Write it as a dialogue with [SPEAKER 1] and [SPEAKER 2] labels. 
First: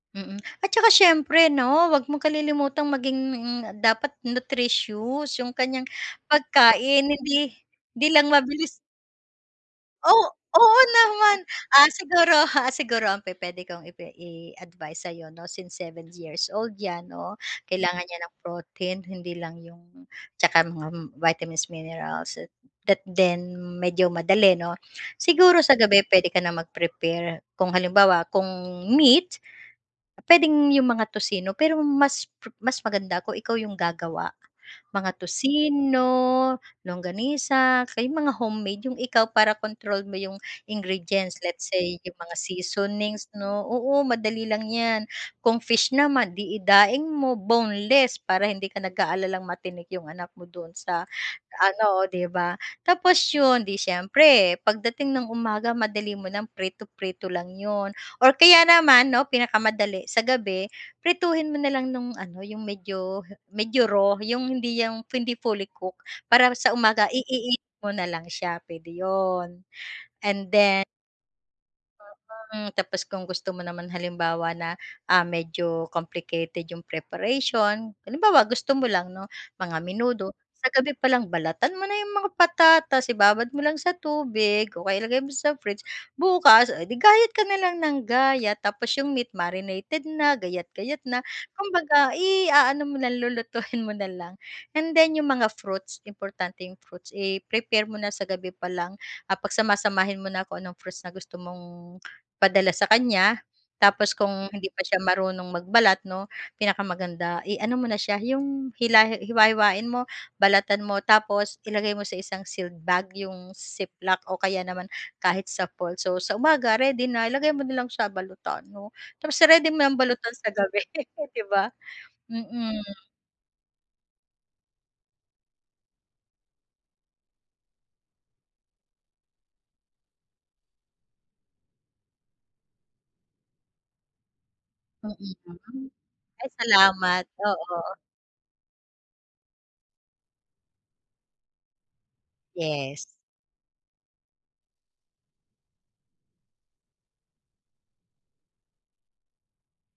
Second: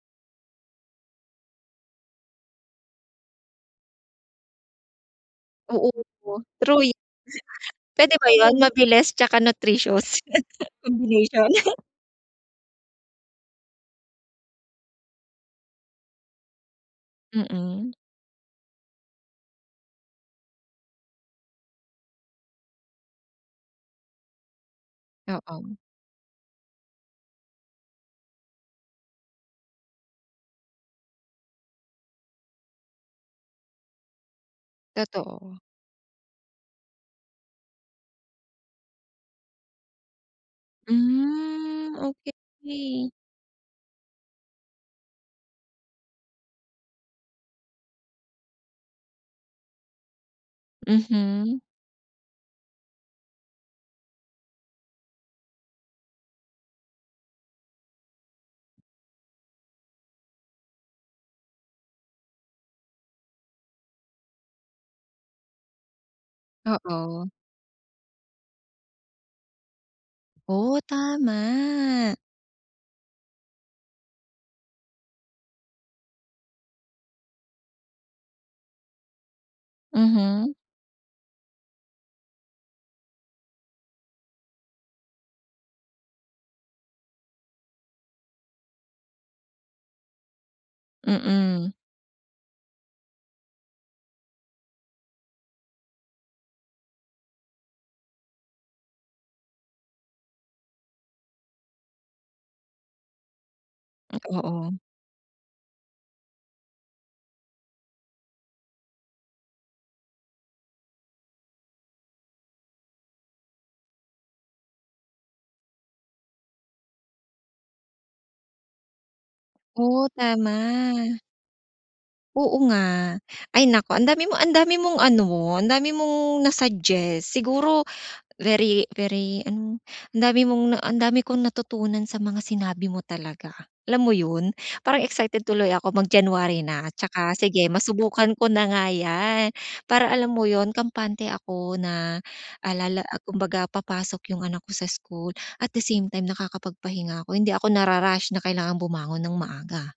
[SPEAKER 1] Mm at saka syempre 'no 'wag mong kalilimutang maging dapat nutritious yung kanyang
[SPEAKER 2] Oo true. True y
[SPEAKER 1] pagkain hindi 'di
[SPEAKER 2] Pwede ba
[SPEAKER 1] lang
[SPEAKER 2] 'yon
[SPEAKER 1] mabilis.
[SPEAKER 2] mabilis tsaka nutritious
[SPEAKER 1] Oh, oo naman
[SPEAKER 2] combination.
[SPEAKER 1] ah ,siguro, ah, siguro ang pupwede kong ipi iadvice sa'yo 'no since 7 years old 'yan 'no
[SPEAKER 2] Mm.
[SPEAKER 1] kailangan niya ng protein, hindi lang yung tsaka mga vitamins, minerals that then medyo madali 'no. Siguro
[SPEAKER 2] Oo.
[SPEAKER 1] sa gabi pwede ka na mag-prepare, kung halimbawa, kung meat, pwedeng yung mga toccino pero mas po mas maganda kung ikaw yung gagawa. Mga
[SPEAKER 2] Totoo.
[SPEAKER 1] toccino, longganisa, o kaya mga homemade yung ikaw para control mo yung ingredients let's
[SPEAKER 2] Hmm,
[SPEAKER 1] say yung mga
[SPEAKER 2] okey.
[SPEAKER 1] seasonings 'no, oo, madali lang 'yan. Kung fish naman di daing mo boneless para hindi ka nag-aalalang matinik yung anak mo don sa
[SPEAKER 2] Mhm.
[SPEAKER 1] ano, 'di ba? Tapos 'yon, di siyempre pagdating ng umaga madali mo ng prito-prito lang 'yon or kaya naman 'no pinakamadali sa gabi, prituhin mo na lang nung ano yung medyo medyo raw yung hindi yung hindi fully cook, para sa umaga
[SPEAKER 2] Oo.
[SPEAKER 1] i-init mo na lang siya, pwede 'yon and
[SPEAKER 2] Oh,
[SPEAKER 1] then
[SPEAKER 2] tama.
[SPEAKER 1] Mm, tapos kung gusto mo naman halimbawa na ah, medyo complicated yung preparation, halimbawa gusto mo lang 'no mga menudo,
[SPEAKER 2] Mhm.
[SPEAKER 1] sa gabi pa lang balatan mo na yung mga patatas, ibabad mo lang sa tubig o kaya ilagay mo sa fridge, bukas oh 'di gayat ka na lang nang gayat tapos yung meat marinated na gayat-gayat na,
[SPEAKER 2] Mm.
[SPEAKER 1] kumbaga i-aano mo lang lulutuin mo na lang. And then yung mga fruits importante yung fruits, i-prepare mo na sa gabi pa lang at pagsama-samahin mo na kung anong fruits na gusto mong padala sa kanya. Tapos kung hindi
[SPEAKER 2] Oo.
[SPEAKER 1] pa siya marunong magbalat 'no pinakamaganda iano mo na siya 'yong hila hiwa-hiwain mo, balatan mo, tapos ilagay mo sa isang sealed bag yung ziplock o kaya naman kahit sa polso. Sa umaga ready na ilagay mo na lang siya balutan 'no tapos iready mo ng
[SPEAKER 2] Oh,
[SPEAKER 1] balutan sa gabi
[SPEAKER 2] tama.
[SPEAKER 1] 'di ba?
[SPEAKER 2] Oo
[SPEAKER 1] Mm.
[SPEAKER 2] nga. Ay naku andami mo andami mong ano, andami mong na-suggest siguro very very ano ang dami mong na ang dami kong natutunan sa mga sinabi mo talaga. Alam mo 'yon? Parang excited tuloy ako
[SPEAKER 1] [unintelligible]
[SPEAKER 2] mag
[SPEAKER 1] ay
[SPEAKER 2] January na
[SPEAKER 1] salamat,
[SPEAKER 2] saka sige
[SPEAKER 1] oo.
[SPEAKER 2] masubukan ko na nga 'yan. Para alam mo 'yon, kampante ako na alala
[SPEAKER 1] Yes.
[SPEAKER 2] ah, kumbaga papasok yung anak ko sa school at the same time nakakapag-pahinga ako hindi ako na-rarush na kailangang bumangon nang maaga.